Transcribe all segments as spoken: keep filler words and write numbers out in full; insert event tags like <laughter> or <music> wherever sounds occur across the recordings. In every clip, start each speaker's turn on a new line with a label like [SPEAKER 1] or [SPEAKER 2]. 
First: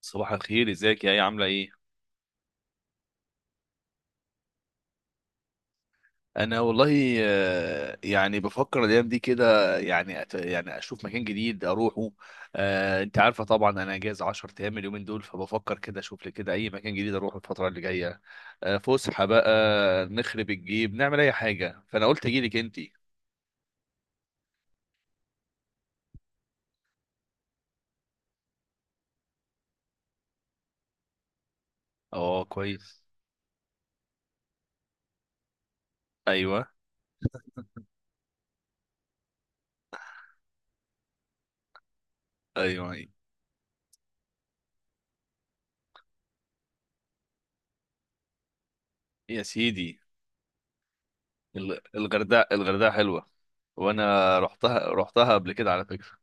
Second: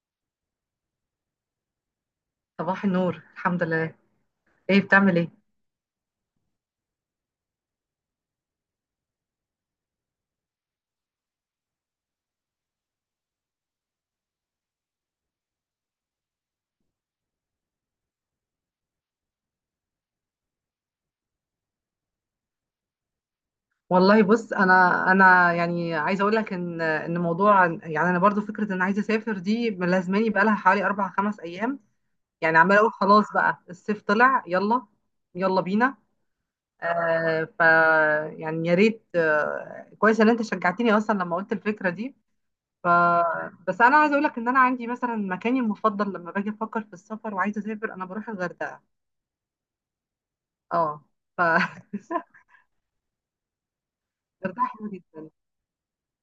[SPEAKER 1] صباح الخير، ازيك؟ يا ايه، عامله ايه؟
[SPEAKER 2] صباح النور، الحمد لله. ايه بتعمل ايه؟
[SPEAKER 1] انا والله، آه، يعني بفكر الايام دي كده، يعني أت... يعني اشوف مكان جديد اروحه. آه، انت عارفه طبعا انا اجازه عشر ايام اليومين دول، فبفكر كده اشوف لي كده اي مكان جديد اروحه الفتره اللي جايه. آه، فسحه بقى. نخرب الجيب نعمل اي حاجه، فانا قلت اجي لك انت.
[SPEAKER 2] والله بص، انا انا يعني عايزه اقول لك ان ان موضوع، يعني انا برضو فكره ان عايزه اسافر دي ملازماني بقالها حوالي اربع خمس ايام.
[SPEAKER 1] اه،
[SPEAKER 2] يعني عماله اقول
[SPEAKER 1] كويس.
[SPEAKER 2] خلاص بقى الصيف طلع، يلا يلا بينا.
[SPEAKER 1] ايوه،
[SPEAKER 2] آه ف يعني يا ريت، آه كويس ان انت شجعتني اصلا لما قلت الفكره دي. ف
[SPEAKER 1] ايوه.
[SPEAKER 2] بس انا عايزه اقول لك ان انا عندي مثلا مكاني المفضل لما باجي افكر في السفر وعايزه اسافر انا بروح الغردقه.
[SPEAKER 1] يا سيدي.
[SPEAKER 2] اه. ف
[SPEAKER 1] ال-
[SPEAKER 2] <laughs>
[SPEAKER 1] الغردقه الغردقه حلوه. وانا
[SPEAKER 2] الغردقه
[SPEAKER 1] رحتها
[SPEAKER 2] حلوه جدا،
[SPEAKER 1] رحتها قبل كده على فكره.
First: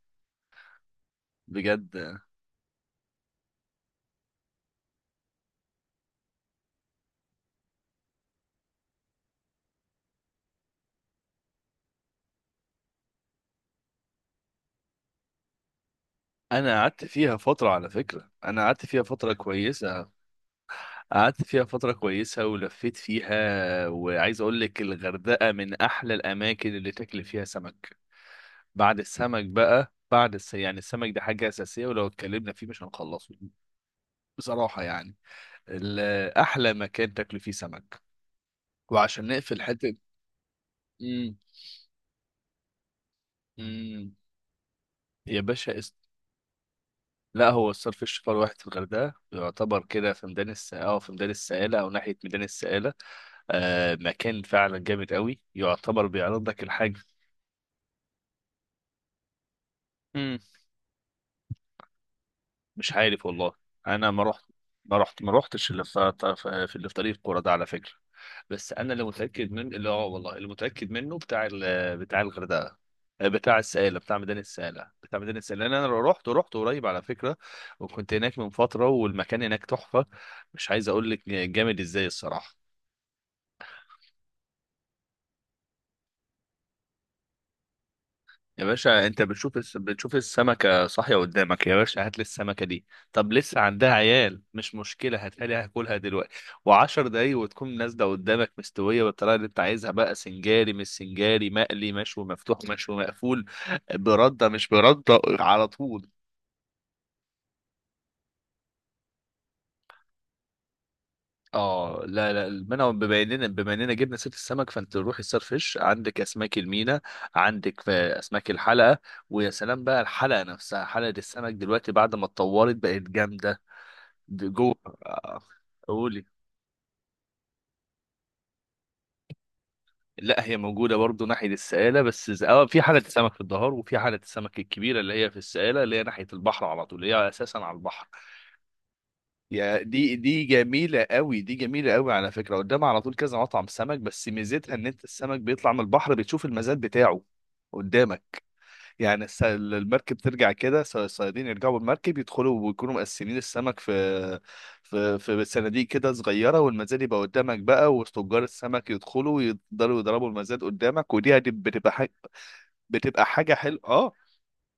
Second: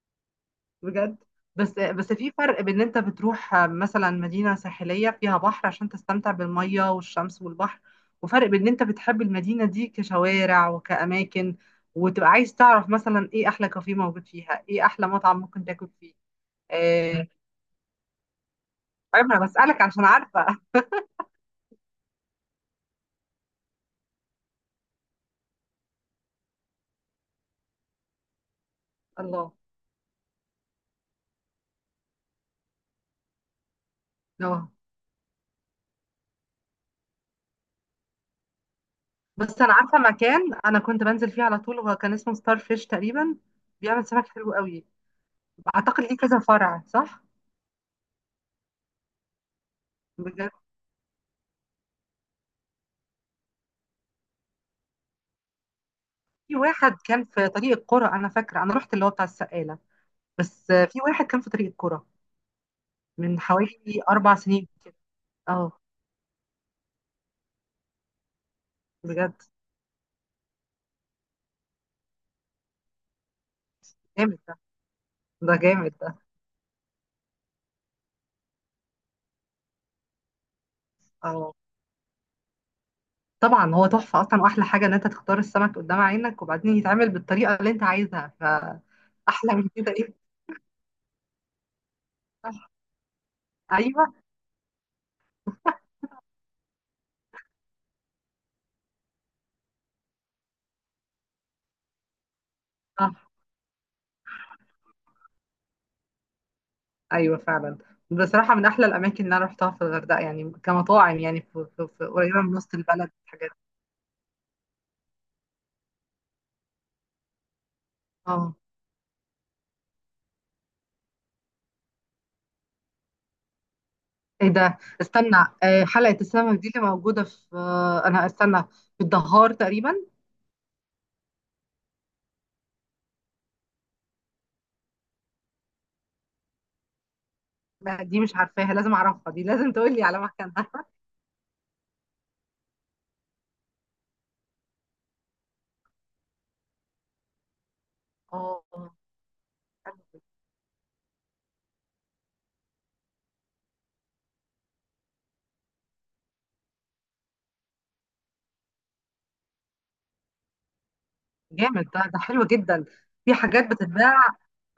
[SPEAKER 2] بجد. بس
[SPEAKER 1] بجد.
[SPEAKER 2] بس في فرق بين ان انت بتروح مثلا مدينة ساحلية فيها بحر عشان تستمتع بالمية والشمس والبحر، وفرق بين ان انت بتحب المدينة دي كشوارع وكأماكن، وتبقى عايز تعرف مثلا ايه احلى كافيه موجود فيها، ايه احلى مطعم ممكن تاكل فيه.
[SPEAKER 1] انا قعدت
[SPEAKER 2] آه،
[SPEAKER 1] فيها فتره على فكره، انا قعدت فيها
[SPEAKER 2] عيب
[SPEAKER 1] فتره
[SPEAKER 2] انا بسألك عشان
[SPEAKER 1] كويسه.
[SPEAKER 2] عارفة.
[SPEAKER 1] قعدت فيها فتره كويسه ولفيت فيها، وعايز اقول لك الغردقه من احلى الاماكن اللي تاكل فيها سمك. بعد
[SPEAKER 2] <laughs>
[SPEAKER 1] السمك
[SPEAKER 2] الله.
[SPEAKER 1] بقى، بعد الس... يعني السمك ده حاجه اساسيه، ولو اتكلمنا فيه مش هنخلصه.
[SPEAKER 2] اه.
[SPEAKER 1] بصراحه يعني. ال- احلى مكان تاكل فيه سمك، وعشان نقفل
[SPEAKER 2] بس انا
[SPEAKER 1] حته.
[SPEAKER 2] عارفة مكان انا كنت بنزل
[SPEAKER 1] امم.
[SPEAKER 2] فيه على طول، هو كان اسمه ستار فيش تقريبا، بيعمل
[SPEAKER 1] امم.
[SPEAKER 2] سمك حلو قوي.
[SPEAKER 1] يا باشا است...
[SPEAKER 2] اعتقد ليه كذا فرع، صح؟
[SPEAKER 1] لا، هو الصرف الشفار واحد في الغردقه، يعتبر كده في ميدان
[SPEAKER 2] بجد.
[SPEAKER 1] الس... اه في ميدان السائله او ناحيه ميدان السائله. آه مكان فعلا جامد قوي، يعتبر بيعرض
[SPEAKER 2] في
[SPEAKER 1] لك
[SPEAKER 2] واحد
[SPEAKER 1] الحاجة.
[SPEAKER 2] كان في طريق القرى، انا فاكره انا رحت اللي هو بتاع السقاله.
[SPEAKER 1] امم.
[SPEAKER 2] بس، آه، في واحد كان في طريق القرى
[SPEAKER 1] مش عارف
[SPEAKER 2] من
[SPEAKER 1] والله.
[SPEAKER 2] حوالي
[SPEAKER 1] انا ما
[SPEAKER 2] اربع
[SPEAKER 1] رحت
[SPEAKER 2] سنين
[SPEAKER 1] ما رحت ما رحتش
[SPEAKER 2] اه.
[SPEAKER 1] اللي في في اللي في طريق القرى ده على فكرة. بس انا اللي
[SPEAKER 2] بجد.
[SPEAKER 1] متأكد من، اللي هو والله اللي متأكد منه بتاع ال... بتاع الغردقة. آه، بتاع السائلة، بتاع ميدان
[SPEAKER 2] جامد ده،
[SPEAKER 1] السائلة، بتاع ميدان
[SPEAKER 2] ده
[SPEAKER 1] السائلة، لأن
[SPEAKER 2] جامد
[SPEAKER 1] انا
[SPEAKER 2] ده.
[SPEAKER 1] رحت رحت قريب على فكرة. وكنت هناك من فترة، والمكان هناك تحفة. مش عايز اقول لك
[SPEAKER 2] اه،
[SPEAKER 1] جامد ازاي الصراحة.
[SPEAKER 2] طبعا هو تحفه اصلا، واحلى حاجه ان انت تختار السمك قدام عينك وبعدين يتعمل بالطريقه اللي انت عايزها.
[SPEAKER 1] يا باشا انت
[SPEAKER 2] فاحلى
[SPEAKER 1] بتشوف
[SPEAKER 2] من
[SPEAKER 1] الس...
[SPEAKER 2] كده
[SPEAKER 1] بتشوف
[SPEAKER 2] ايه؟
[SPEAKER 1] السمكة صاحية قدامك، يا باشا هات لي السمكة
[SPEAKER 2] صح.
[SPEAKER 1] دي. طب لسه عندها
[SPEAKER 2] ايوه
[SPEAKER 1] عيال، مش مشكلة، هاتها لي هاكلها دلوقتي. وعشر دقايق وتكون نازلة قدامك مستوية بالطريقة اللي انت عايزها بقى، سنجاري مش سنجاري، مقلي، مشوي مفتوح، مشوي
[SPEAKER 2] صح.
[SPEAKER 1] مقفول. بردة مش بردة، على طول.
[SPEAKER 2] ايوه فعلا. بصراحه من احلى الاماكن اللي انا رحتها في الغردقه، يعني كمطاعم، يعني في في-
[SPEAKER 1] اه،
[SPEAKER 2] في-
[SPEAKER 1] لا،
[SPEAKER 2] قريبه
[SPEAKER 1] لا،
[SPEAKER 2] من وسط
[SPEAKER 1] المنع،
[SPEAKER 2] البلد
[SPEAKER 1] بما اننا
[SPEAKER 2] الحاجات.
[SPEAKER 1] بما اننا جبنا سيره السمك، فانت روح السار فيش، عندك اسماك المينا. عندك في اسماك الحلقه. ويا سلام بقى، الحلقه نفسها، حلقه السمك دلوقتي بعد ما اتطورت بقت جامده.
[SPEAKER 2] ايه
[SPEAKER 1] جوه.
[SPEAKER 2] ده، استنى.
[SPEAKER 1] آه،
[SPEAKER 2] آه، حلقة
[SPEAKER 1] قولي.
[SPEAKER 2] السمك دي اللي موجودة في، آه، انا استنى، في الدهار تقريبا.
[SPEAKER 1] لا، هي موجودة برضو ناحية السقالة، بس ز- اه في حالة السمك في الظهر، وفي حالة السمك الكبيرة اللي هي في السقالة، اللي هي ناحية البحر على طول، اللي هي أساسا على
[SPEAKER 2] لا
[SPEAKER 1] البحر.
[SPEAKER 2] دي مش عارفاها، لازم اعرفها، دي لازم
[SPEAKER 1] يا
[SPEAKER 2] تقول لي
[SPEAKER 1] دي،
[SPEAKER 2] على
[SPEAKER 1] دي
[SPEAKER 2] مكانها. <laughs>
[SPEAKER 1] جميلة قوي، دي جميلة قوي على فكرة، قدامها على طول كذا مطعم سمك، بس ميزتها إن أنت السمك بيطلع من البحر بتشوف المزاد بتاعه قدامك.
[SPEAKER 2] اه،
[SPEAKER 1] يعني الس- المركب ترجع كده، الص- الصيادين يرجعوا بالمركب يدخلوا ويكونوا مقسمين السمك في في في صناديق كده صغيرة، والمزاد يبقى قدامك بقى، وتجار السمك يدخلوا يقدروا يضربوا المزاد قدامك، ودي هت-
[SPEAKER 2] جامد
[SPEAKER 1] بتبقى
[SPEAKER 2] ده،
[SPEAKER 1] حاجة.
[SPEAKER 2] ده حلو جدا.
[SPEAKER 1] بتبقى
[SPEAKER 2] في
[SPEAKER 1] حاجة
[SPEAKER 2] حاجات
[SPEAKER 1] حلوة، اه.
[SPEAKER 2] بتتباع.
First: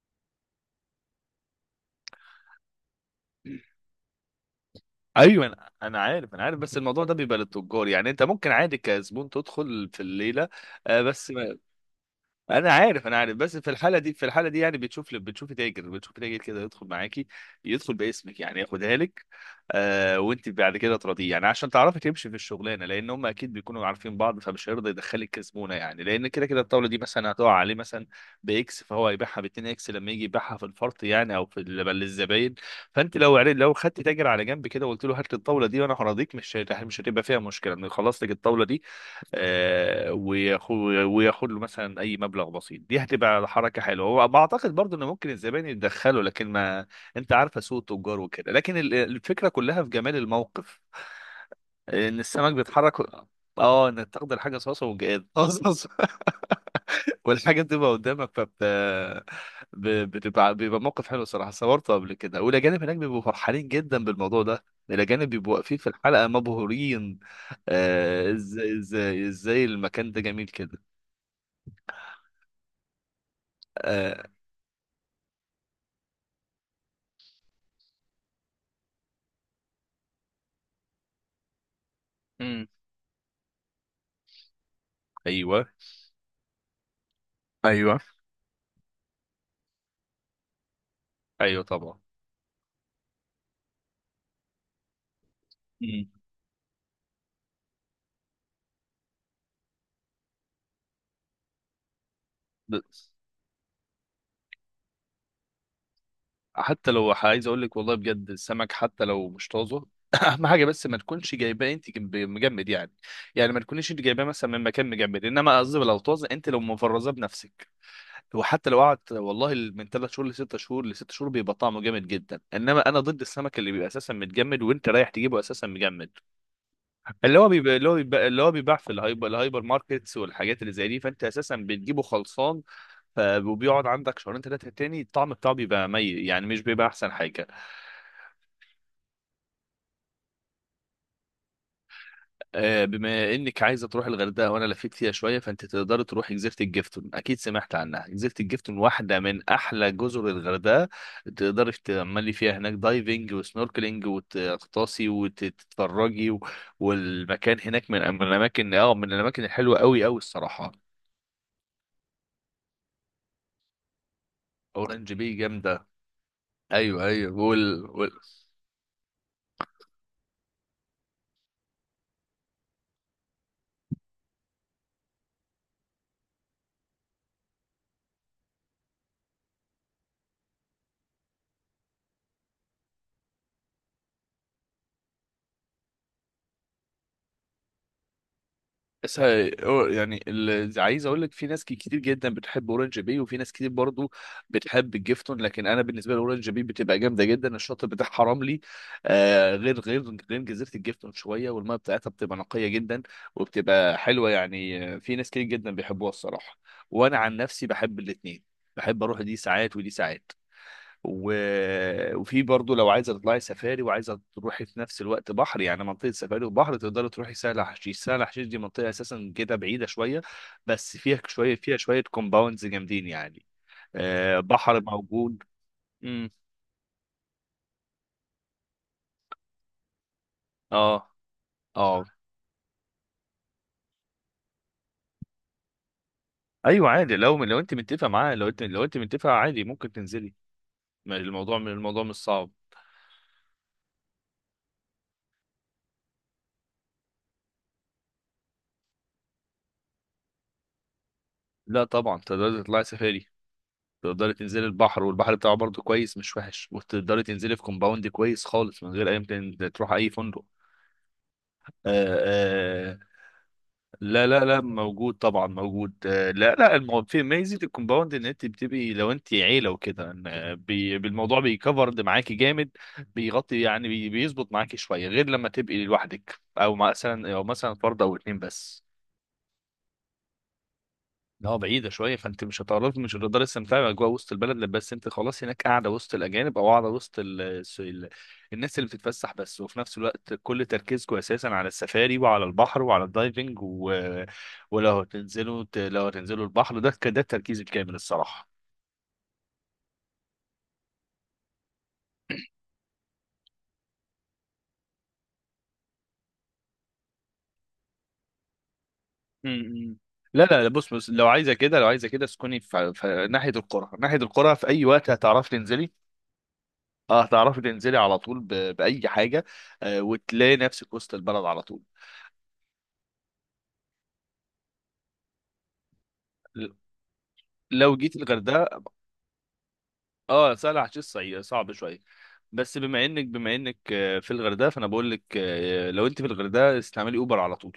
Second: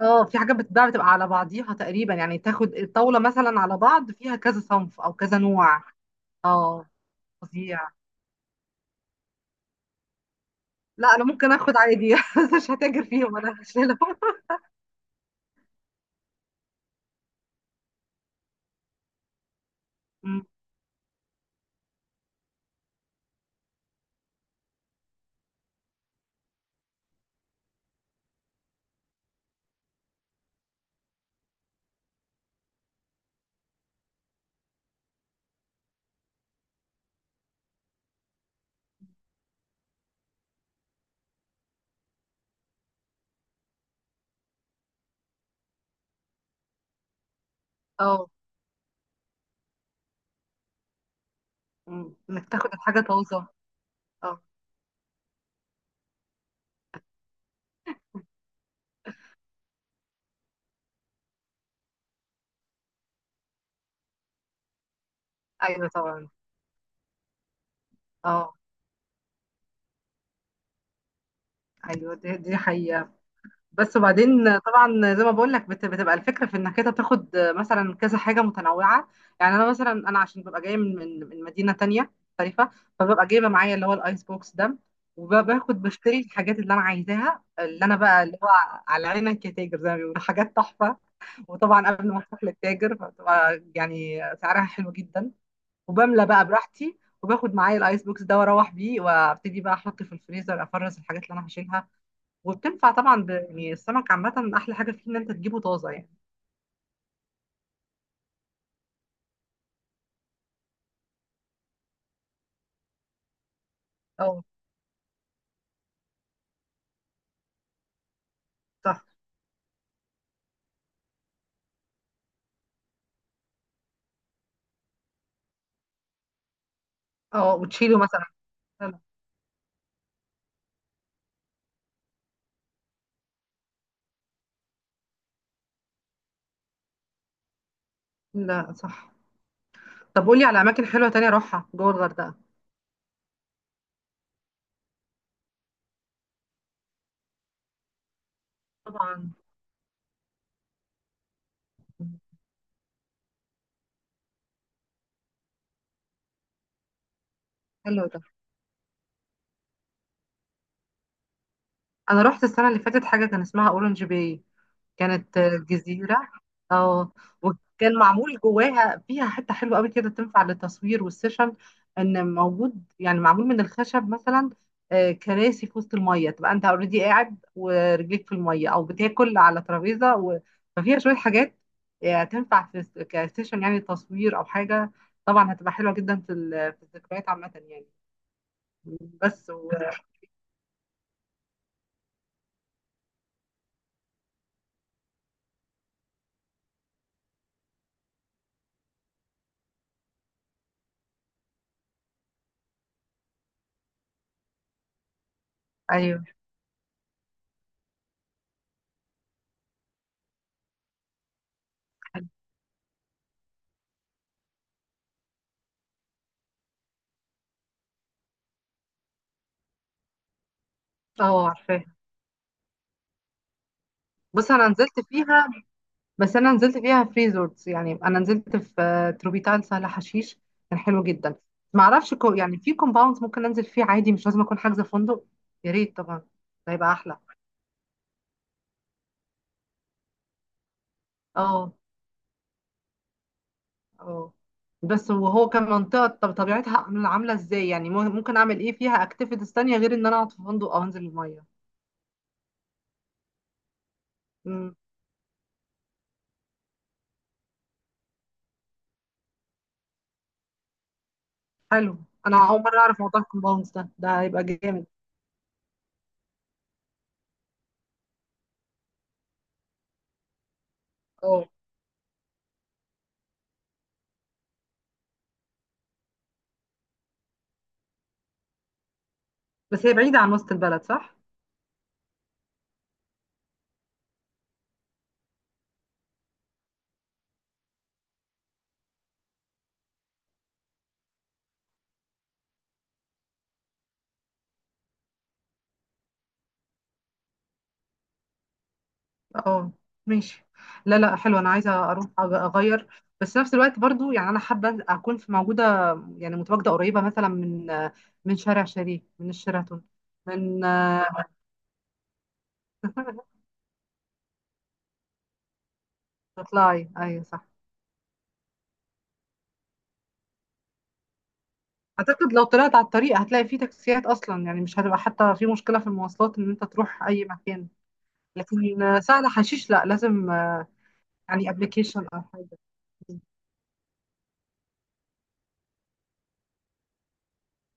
[SPEAKER 2] اه في حاجات بتتباع بتبقى على بعضيها تقريبا، يعني تاخد الطاولة مثلا على بعض فيها كذا صنف او كذا
[SPEAKER 1] ايوه، انا
[SPEAKER 2] نوع.
[SPEAKER 1] أنا عارف، انا عارف، بس
[SPEAKER 2] اه،
[SPEAKER 1] الموضوع ده بيبقى للتجار،
[SPEAKER 2] فظيع.
[SPEAKER 1] يعني انت ممكن عادي كزبون تدخل في الليله. آه،
[SPEAKER 2] لا انا
[SPEAKER 1] بس
[SPEAKER 2] ممكن اخد عادي <laughs> بس مش
[SPEAKER 1] انا
[SPEAKER 2] هتاجر
[SPEAKER 1] عارف، انا عارف،
[SPEAKER 2] فيهم،
[SPEAKER 1] بس
[SPEAKER 2] انا
[SPEAKER 1] في الحاله
[SPEAKER 2] هشيلهم.
[SPEAKER 1] دي، في
[SPEAKER 2] <laughs>
[SPEAKER 1] الحاله دي، يعني بتشوف بتشوف تاجر بتشوف تاجر كده يدخل معاكي. يدخل باسمك يعني، ياخدها لك. آه
[SPEAKER 2] أمم،
[SPEAKER 1] وانت بعد كده تراضيه يعني، عشان تعرفي تمشي في الشغلانه، لان هم اكيد بيكونوا عارفين بعض، فمش هيرضى يدخلك كزبونه يعني، لان كده كده الطاوله دي مثلا هتقع عليه مثلا باكس، فهو هيبيعها ب اتنين اكس لما يجي يبيعها في الفرط يعني، او في ال- للزباين. فانت لو عرفت- لو خدت تاجر على جنب كده وقلت له هات لي الطاوله دي وانا هراضيك، مش هت- مش هتبقى فيها مشكله انه يخلص لك الطاوله دي. آه، وياخد وياخد له مثلا اي مبلغ بسيط، دي هتبقى حركه حلوه، هو بعتقد برضو ان ممكن الزبائن يتدخلوا، لكن ما انت عارفه سوق التجار
[SPEAKER 2] اه.
[SPEAKER 1] وكده، لكن ال- الفكره كلها في جمال الموقف.
[SPEAKER 2] أمم،
[SPEAKER 1] ان
[SPEAKER 2] انك
[SPEAKER 1] السمك
[SPEAKER 2] تاخد
[SPEAKER 1] بيتحرك.
[SPEAKER 2] الحاجة طازة.
[SPEAKER 1] اه، انك تاخد
[SPEAKER 2] اه.
[SPEAKER 1] الحاجه صاصه وجاد. <laughs> والحاجة بتبقى قدامك، فبت ب- بتبقى بيبقى موقف حلو صراحة، صورته قبل كده، والأجانب هناك بيبقوا فرحانين جدا بالموضوع ده. الأجانب بيبقوا واقفين في
[SPEAKER 2] ايوه
[SPEAKER 1] الحلقة
[SPEAKER 2] طبعا.
[SPEAKER 1] مبهورين. آه،
[SPEAKER 2] اه.
[SPEAKER 1] ازاي ازاي ازاي المكان ده جميل كده.
[SPEAKER 2] ايوه دي دي حقيقة. بس
[SPEAKER 1] آه،
[SPEAKER 2] وبعدين طبعا زي ما بقول لك، بت- بتبقى الفكرة في انك انت تاخد مثلا كذا حاجة متنوعة. يعني انا مثلا انا عشان ببقى جاية من من من مدينة تانية
[SPEAKER 1] امم.
[SPEAKER 2] مختلفة، فببقى جايبة معايا اللي هو الايس بوكس ده،
[SPEAKER 1] ايوه،
[SPEAKER 2] وباخد بشتري الحاجات اللي انا عايزاها، اللي انا
[SPEAKER 1] ايوه،
[SPEAKER 2] بقى اللي هو على عينك يا تاجر زي ما بيقولوا، حاجات تحفة.
[SPEAKER 1] ايوه،
[SPEAKER 2] وطبعا
[SPEAKER 1] طبعا.
[SPEAKER 2] قبل ما اروح للتاجر فبتبقى يعني سعرها حلو جدا،
[SPEAKER 1] امم.
[SPEAKER 2] وبملى بقى براحتي، وباخد معايا الايس بوكس ده واروح بيه، وابتدي بقى احط في الفريزر، افرز الحاجات اللي انا هشيلها.
[SPEAKER 1] ب-
[SPEAKER 2] وبتنفع طبعا ب... يعني السمك عامة أحلى حاجة فيه إن أنت تجيبه طازة يعني.
[SPEAKER 1] حتى لو ح- عايز اقول لك والله بجد، السمك حتى لو مش طازه، <clears throat> اهم حاجه بس ما تكونش جايباه انت جنب- مجمد يعني. يعني ما تكونيش انت جايباه
[SPEAKER 2] اه
[SPEAKER 1] مثلا من مكان مجمد، انما قصدي لو طازه انت لو مفرزاه بنفسك. وحتى لو قعد
[SPEAKER 2] صح.
[SPEAKER 1] والله من ثلاث شهور لست شهور، لست شهور، بيبقى طعمه جامد جدا، انما انا ضد السمك اللي بيبقى اساسا متجمد وانت رايح تجيبه اساسا مجمد. اللي هو
[SPEAKER 2] اه
[SPEAKER 1] بيبقى اللي هو
[SPEAKER 2] وتشيله مثلا.
[SPEAKER 1] بيبقى اللي هو بيباع في
[SPEAKER 2] لا.
[SPEAKER 1] الهايبر الهايبر ماركتس والحاجات اللي زي دي، فانت اساسا بتجيبه خلصان. ف- وبيقعد عندك شهرين ثلاثه تاني، الطعم بتاعه بيبقى مي يعني، مش بيبقى احسن حاجه.
[SPEAKER 2] لا، صح. طب قولي على أماكن حلوة تانية أروحها جوه الغردقة.
[SPEAKER 1] آه، بما انك عايزه تروح الغردقه وانا لفيت فيها شويه، فانت تقدر تروحي جزيره الجفتون، اكيد سمعت عنها، جزيره الجفتون واحده
[SPEAKER 2] طبعا.
[SPEAKER 1] من احلى جزر الغردقه. تقدري تعملي فيها هناك دايفنج وسنوركلينج، وتغطاسي وتتفرجي. و... والمكان هناك من
[SPEAKER 2] حلو ده.
[SPEAKER 1] من الاماكن اه من الاماكن الحلوه قوي قوي الصراحه.
[SPEAKER 2] أنا رحت السنة اللي فاتت حاجة كان اسمها أورنج باي،
[SPEAKER 1] اورنج بي
[SPEAKER 2] كانت
[SPEAKER 1] جامده.
[SPEAKER 2] جزيرة.
[SPEAKER 1] ايوه،
[SPEAKER 2] اه.
[SPEAKER 1] ايوه وال...
[SPEAKER 2] وكان
[SPEAKER 1] وال...
[SPEAKER 2] معمول جواها فيها حتة حلوة قوي كده تنفع للتصوير والسيشن، ان موجود يعني معمول من الخشب مثلا، آه، كراسي في وسط المية تبقى انت اوريدي قاعد ورجليك في المية او بتاكل على ترابيزة و... ففيها شوية حاجات آه، تنفع في س- كسيشن، يعني تصوير او حاجة. طبعا هتبقى حلوة جدا في ال- في الذكريات عامة يعني.
[SPEAKER 1] بس
[SPEAKER 2] بس
[SPEAKER 1] هي-
[SPEAKER 2] و...
[SPEAKER 1] أو- يعني اللي عايز اقول لك في ناس ك- كتير جدا بتحب اورنج بي، وفي ناس كتير برضو بتحب الجيفتون، لكن انا بالنسبه لي اورنج بي بتبقى جامده جدا، الشاطئ بتاعها رملي. آه غير غير غير جزيره الجيفتون شويه، والميه بتاعتها بتبقى نقيه جدا. وبتبقى حلوه يعني، آه، في ناس كتير جدا بيحبوها
[SPEAKER 2] ايوه.
[SPEAKER 1] الصراحه. وانا عن نفسي بحب الاثنين. بحب اروح دي ساعات ودي ساعات. و... وفي برضو لو عايزه تطلعي سفاري وعايزه تروحي في نفس الوقت بحر، يعني منطقه سفاري وبحر، تقدري تروحي سهل حشيش. سهل حشيش دي منطقه اساسا كده بعيده شويه، بس فيها
[SPEAKER 2] اه
[SPEAKER 1] شويه فيها
[SPEAKER 2] عارفاها.
[SPEAKER 1] شويه كومباوندز جامدين يعني. آه
[SPEAKER 2] بص انا
[SPEAKER 1] بحر
[SPEAKER 2] نزلت
[SPEAKER 1] موجود.
[SPEAKER 2] فيها،
[SPEAKER 1] امم.
[SPEAKER 2] بس انا نزلت فيها في ريزورتس، يعني انا نزلت في، آه، تروبيتال سهل حشيش، كان حلو
[SPEAKER 1] اه.
[SPEAKER 2] جدا. ما
[SPEAKER 1] اه،
[SPEAKER 2] اعرفش كو يعني في كومباوندز ممكن انزل فيه عادي مش لازم اكون حاجزه فندق. يا ريت طبعا. ده
[SPEAKER 1] ايوه،
[SPEAKER 2] هيبقى
[SPEAKER 1] عادي،
[SPEAKER 2] احلى.
[SPEAKER 1] لو لو انت متفقه معاه، لو انت لو انت متفقه عادي ممكن تنزلي. ما الموضوع، من
[SPEAKER 2] اه.
[SPEAKER 1] الموضوع مش صعب.
[SPEAKER 2] اه بس وهو كان منطقه، طب طبيعتها عامله عاملة ازاي يعني، مو- ممكن اعمل ايه فيها اكتيفيتيز تانية غير ان انا اقعد في فندق او انزل الميه.
[SPEAKER 1] لا، طبعا تقدري تطلعي سفاري. تقدري تنزلي
[SPEAKER 2] امم.
[SPEAKER 1] البحر، والبحر بتاعه برضه كويس مش وحش، وتقدري تنزلي في كومباوند كويس خالص من غير اي متن- تروح اي فندق. آه
[SPEAKER 2] حلو. انا اول مره
[SPEAKER 1] آه
[SPEAKER 2] اعرف موضوع الكومباوندز ده، ده
[SPEAKER 1] لا، لا،
[SPEAKER 2] هيبقى
[SPEAKER 1] لا،
[SPEAKER 2] جامد.
[SPEAKER 1] موجود طبعا، موجود، آه لا، لا، المو... في ميزه الكومباوند ان انت بتبقي لو انت عيله وكده، إن، آه، بي... بالموضوع
[SPEAKER 2] اه.
[SPEAKER 1] بيكفرد معاكي جامد. بيغطي يعني، بي... بيظبط معاكي شويه، غير لما تبقي لوحدك، او مثلا او مثلا فرد او اتنين بس.
[SPEAKER 2] بس هي بعيده عن وسط البلد، صح؟
[SPEAKER 1] اه، بعيدة شوية، فانت مش هتعرف مش هتقدر تستمتعي بأجواء وسط البلد، لا، بس انت خلاص هناك قاعدة وسط الأجانب، أو قاعدة وسط ال... الس- ال... الناس اللي بتتفسح بس، وفي نفس الوقت كل تركيزكم أساسا على السفاري وعلى البحر وعلى الدايفنج. و... ولو هتنزلوا ت- لو هتنزلوا البحر ده، ك- ده التركيز الكامل الصراحة.
[SPEAKER 2] اه. ماشي. لا لا حلو انا عايزه اروح أغ- اغير. بس نفس الوقت برضو يعني انا حابه اكون في موجوده، يعني متواجده قريبه مثلا من من شارع شريف، من
[SPEAKER 1] م-
[SPEAKER 2] الشيراتون،
[SPEAKER 1] م. لا، لا،
[SPEAKER 2] من،
[SPEAKER 1] لا، بص
[SPEAKER 2] آه،
[SPEAKER 1] بص لو عايزة كده، لو عايزة كده اسكني في... في ناحية القرى، ناحية القرى في أي وقت هتعرفي تنزلي.
[SPEAKER 2] تطلعي
[SPEAKER 1] اه،
[SPEAKER 2] ايوه صح.
[SPEAKER 1] هتعرفي تنزلي على طول ب... بأي حاجة. آه وتلاقي نفسك وسط البلد على طول.
[SPEAKER 2] اعتقد لو طلعت على الطريق هتلاقي فيه تاكسيات اصلا، يعني مش هتبقى حتى في مشكله في المواصلات ان انت تروح اي مكان.
[SPEAKER 1] لو جيت
[SPEAKER 2] لكن،
[SPEAKER 1] الغردقه.
[SPEAKER 2] آه، سهل حشيش لا لازم،
[SPEAKER 1] اه،
[SPEAKER 2] آه،
[SPEAKER 1] سهل عشان الصعيد
[SPEAKER 2] يعني
[SPEAKER 1] صعب شويه.
[SPEAKER 2] ابلكيشن او حاجه.
[SPEAKER 1] بس بما انك بما انك آه، في الغردقه، فانا بقول لك، آه، لو انت في الغردقه استعملي اوبر على طول.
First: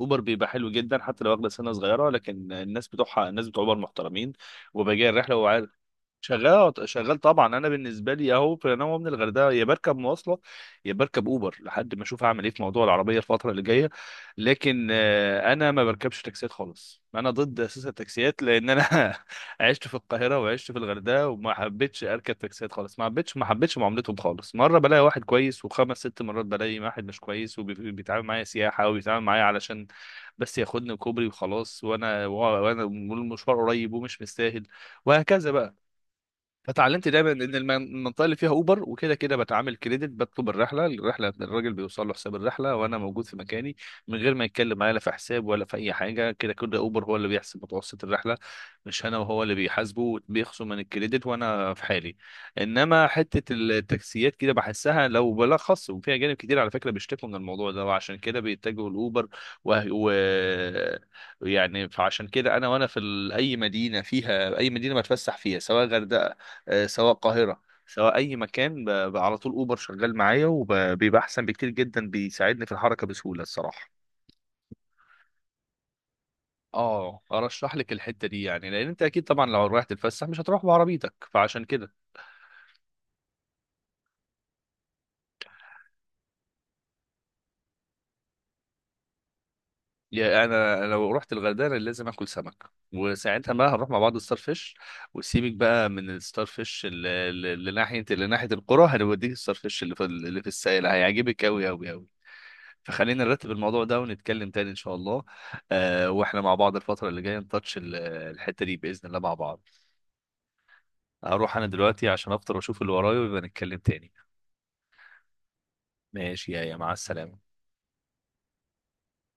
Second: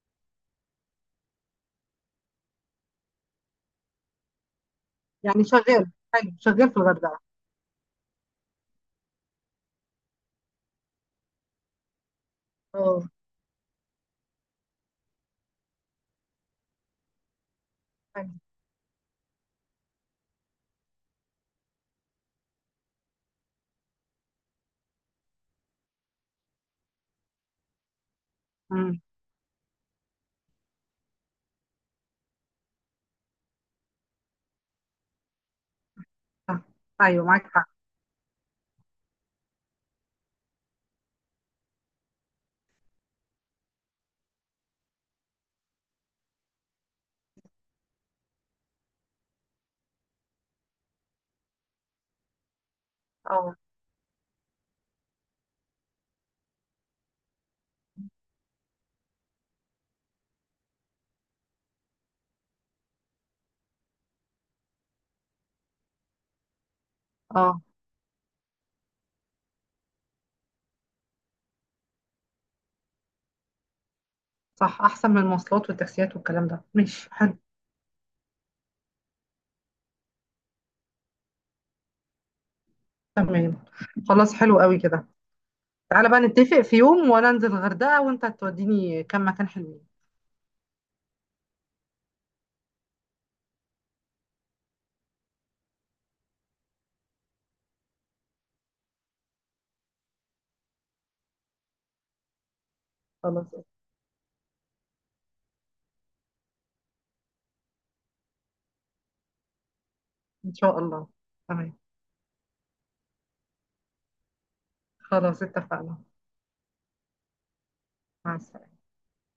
[SPEAKER 1] اوبر بيبقى حلو جدا، حتى لو واخده سنه صغيره، لكن الناس بتوعها الناس بتوع اوبر محترمين. وبيجي
[SPEAKER 2] يعني
[SPEAKER 1] الرحله.
[SPEAKER 2] شغال حلو، شغال
[SPEAKER 1] شغال،
[SPEAKER 2] في
[SPEAKER 1] شغال
[SPEAKER 2] الغردقه.
[SPEAKER 1] طبعا، انا بالنسبه لي، اهو في، انا من الغردقه يا بركب مواصله يا بركب اوبر، لحد ما اشوف هعمل ايه في موضوع
[SPEAKER 2] اه
[SPEAKER 1] العربيه الفتره اللي جايه. لكن آه، انا ما بركبش تاكسيات خالص، انا ضد اساس
[SPEAKER 2] حلو.
[SPEAKER 1] التاكسيات لان انا <laughs> عشت في القاهره وعشت في الغردقه، وما حبيتش اركب تاكسيات خالص، ما حبيتش ما حبيتش معاملتهم خالص، مره بلاقي واحد كويس، وخمس ست مرات بلاقي واحد مش كويس وبيتعامل معايا سياحه،
[SPEAKER 2] امم.
[SPEAKER 1] وبيتعامل معايا علشان بس ياخدني كوبري وخلاص، وانا وانا والمشوار قريب ومش مستاهل، وهكذا بقى.
[SPEAKER 2] صح.
[SPEAKER 1] فتعلمت
[SPEAKER 2] ايوه
[SPEAKER 1] دايما ان
[SPEAKER 2] معاك حق.
[SPEAKER 1] الم- المنطقه اللي فيها اوبر وكده كده بتعامل كريدت، بطلب الرحله، الرحله الراجل بيوصل له حساب الرحله وانا موجود في مكاني، من غير ما يتكلم معايا لا في حساب ولا في اي حاجه، كده كده اوبر هو اللي بيحسب متوسط الرحله، مش انا، وهو اللي بيحاسبه، بيخصم من الكريدت وانا في حالي. انما حته
[SPEAKER 2] اه.
[SPEAKER 1] التاكسيات كده بحسها لو بلخص وفيها جانب كتير، على فكره بيشتكوا من الموضوع ده وعشان كده بيتجهوا الاوبر. و... و... يعني فعشان كده انا، وانا في ال- اي مدينه فيها، اي مدينه بتفسح فيها، سواء غردقه، آه، سواء القاهرة،
[SPEAKER 2] اه
[SPEAKER 1] سواء أي مكان، ب- ب- على طول أوبر شغال معايا، وبيبقى أحسن بكتير جدا، بيساعدني في الحركة بسهولة الصراحة.
[SPEAKER 2] صح، احسن من المواصلات والتاكسيات والكلام ده. ماشي
[SPEAKER 1] اه،
[SPEAKER 2] حلو.
[SPEAKER 1] ارشح لك الحته دي يعني، لان انت اكيد طبعا لو رايح تتفسح مش هتروح بعربيتك، فعشان كده.
[SPEAKER 2] تمام. خلاص حلو قوي كده. تعالى بقى نتفق في يوم وانا انزل الغردقة وانت توديني كم مكان حلوين.
[SPEAKER 1] يعني انا لو رحت الغردقه لازم اكل سمك، وساعتها بقى هنروح مع بعض الستار فيش. وسيبك بقى من الستار فيش اللي اللي- اللي ناحيه اللي ناحيه القرى، هنوديك الستار فيش اللي في اللي في السائل، هيعجبك قوي قوي قوي. فخلينا
[SPEAKER 2] خلاص.
[SPEAKER 1] نرتب الموضوع ده ونتكلم تاني ان شاء الله. آه واحنا مع بعض الفترة اللي جاية نتاتش ال- الحتة دي بإذن الله مع بعض.
[SPEAKER 2] ان شاء الله.
[SPEAKER 1] هروح انا
[SPEAKER 2] تمام.
[SPEAKER 1] دلوقتي عشان افطر واشوف اللي ورايا، ويبقى نتكلم تاني.
[SPEAKER 2] خلاص اتفقنا.
[SPEAKER 1] ماشي، يا يا مع السلامة.
[SPEAKER 2] مع السلامة.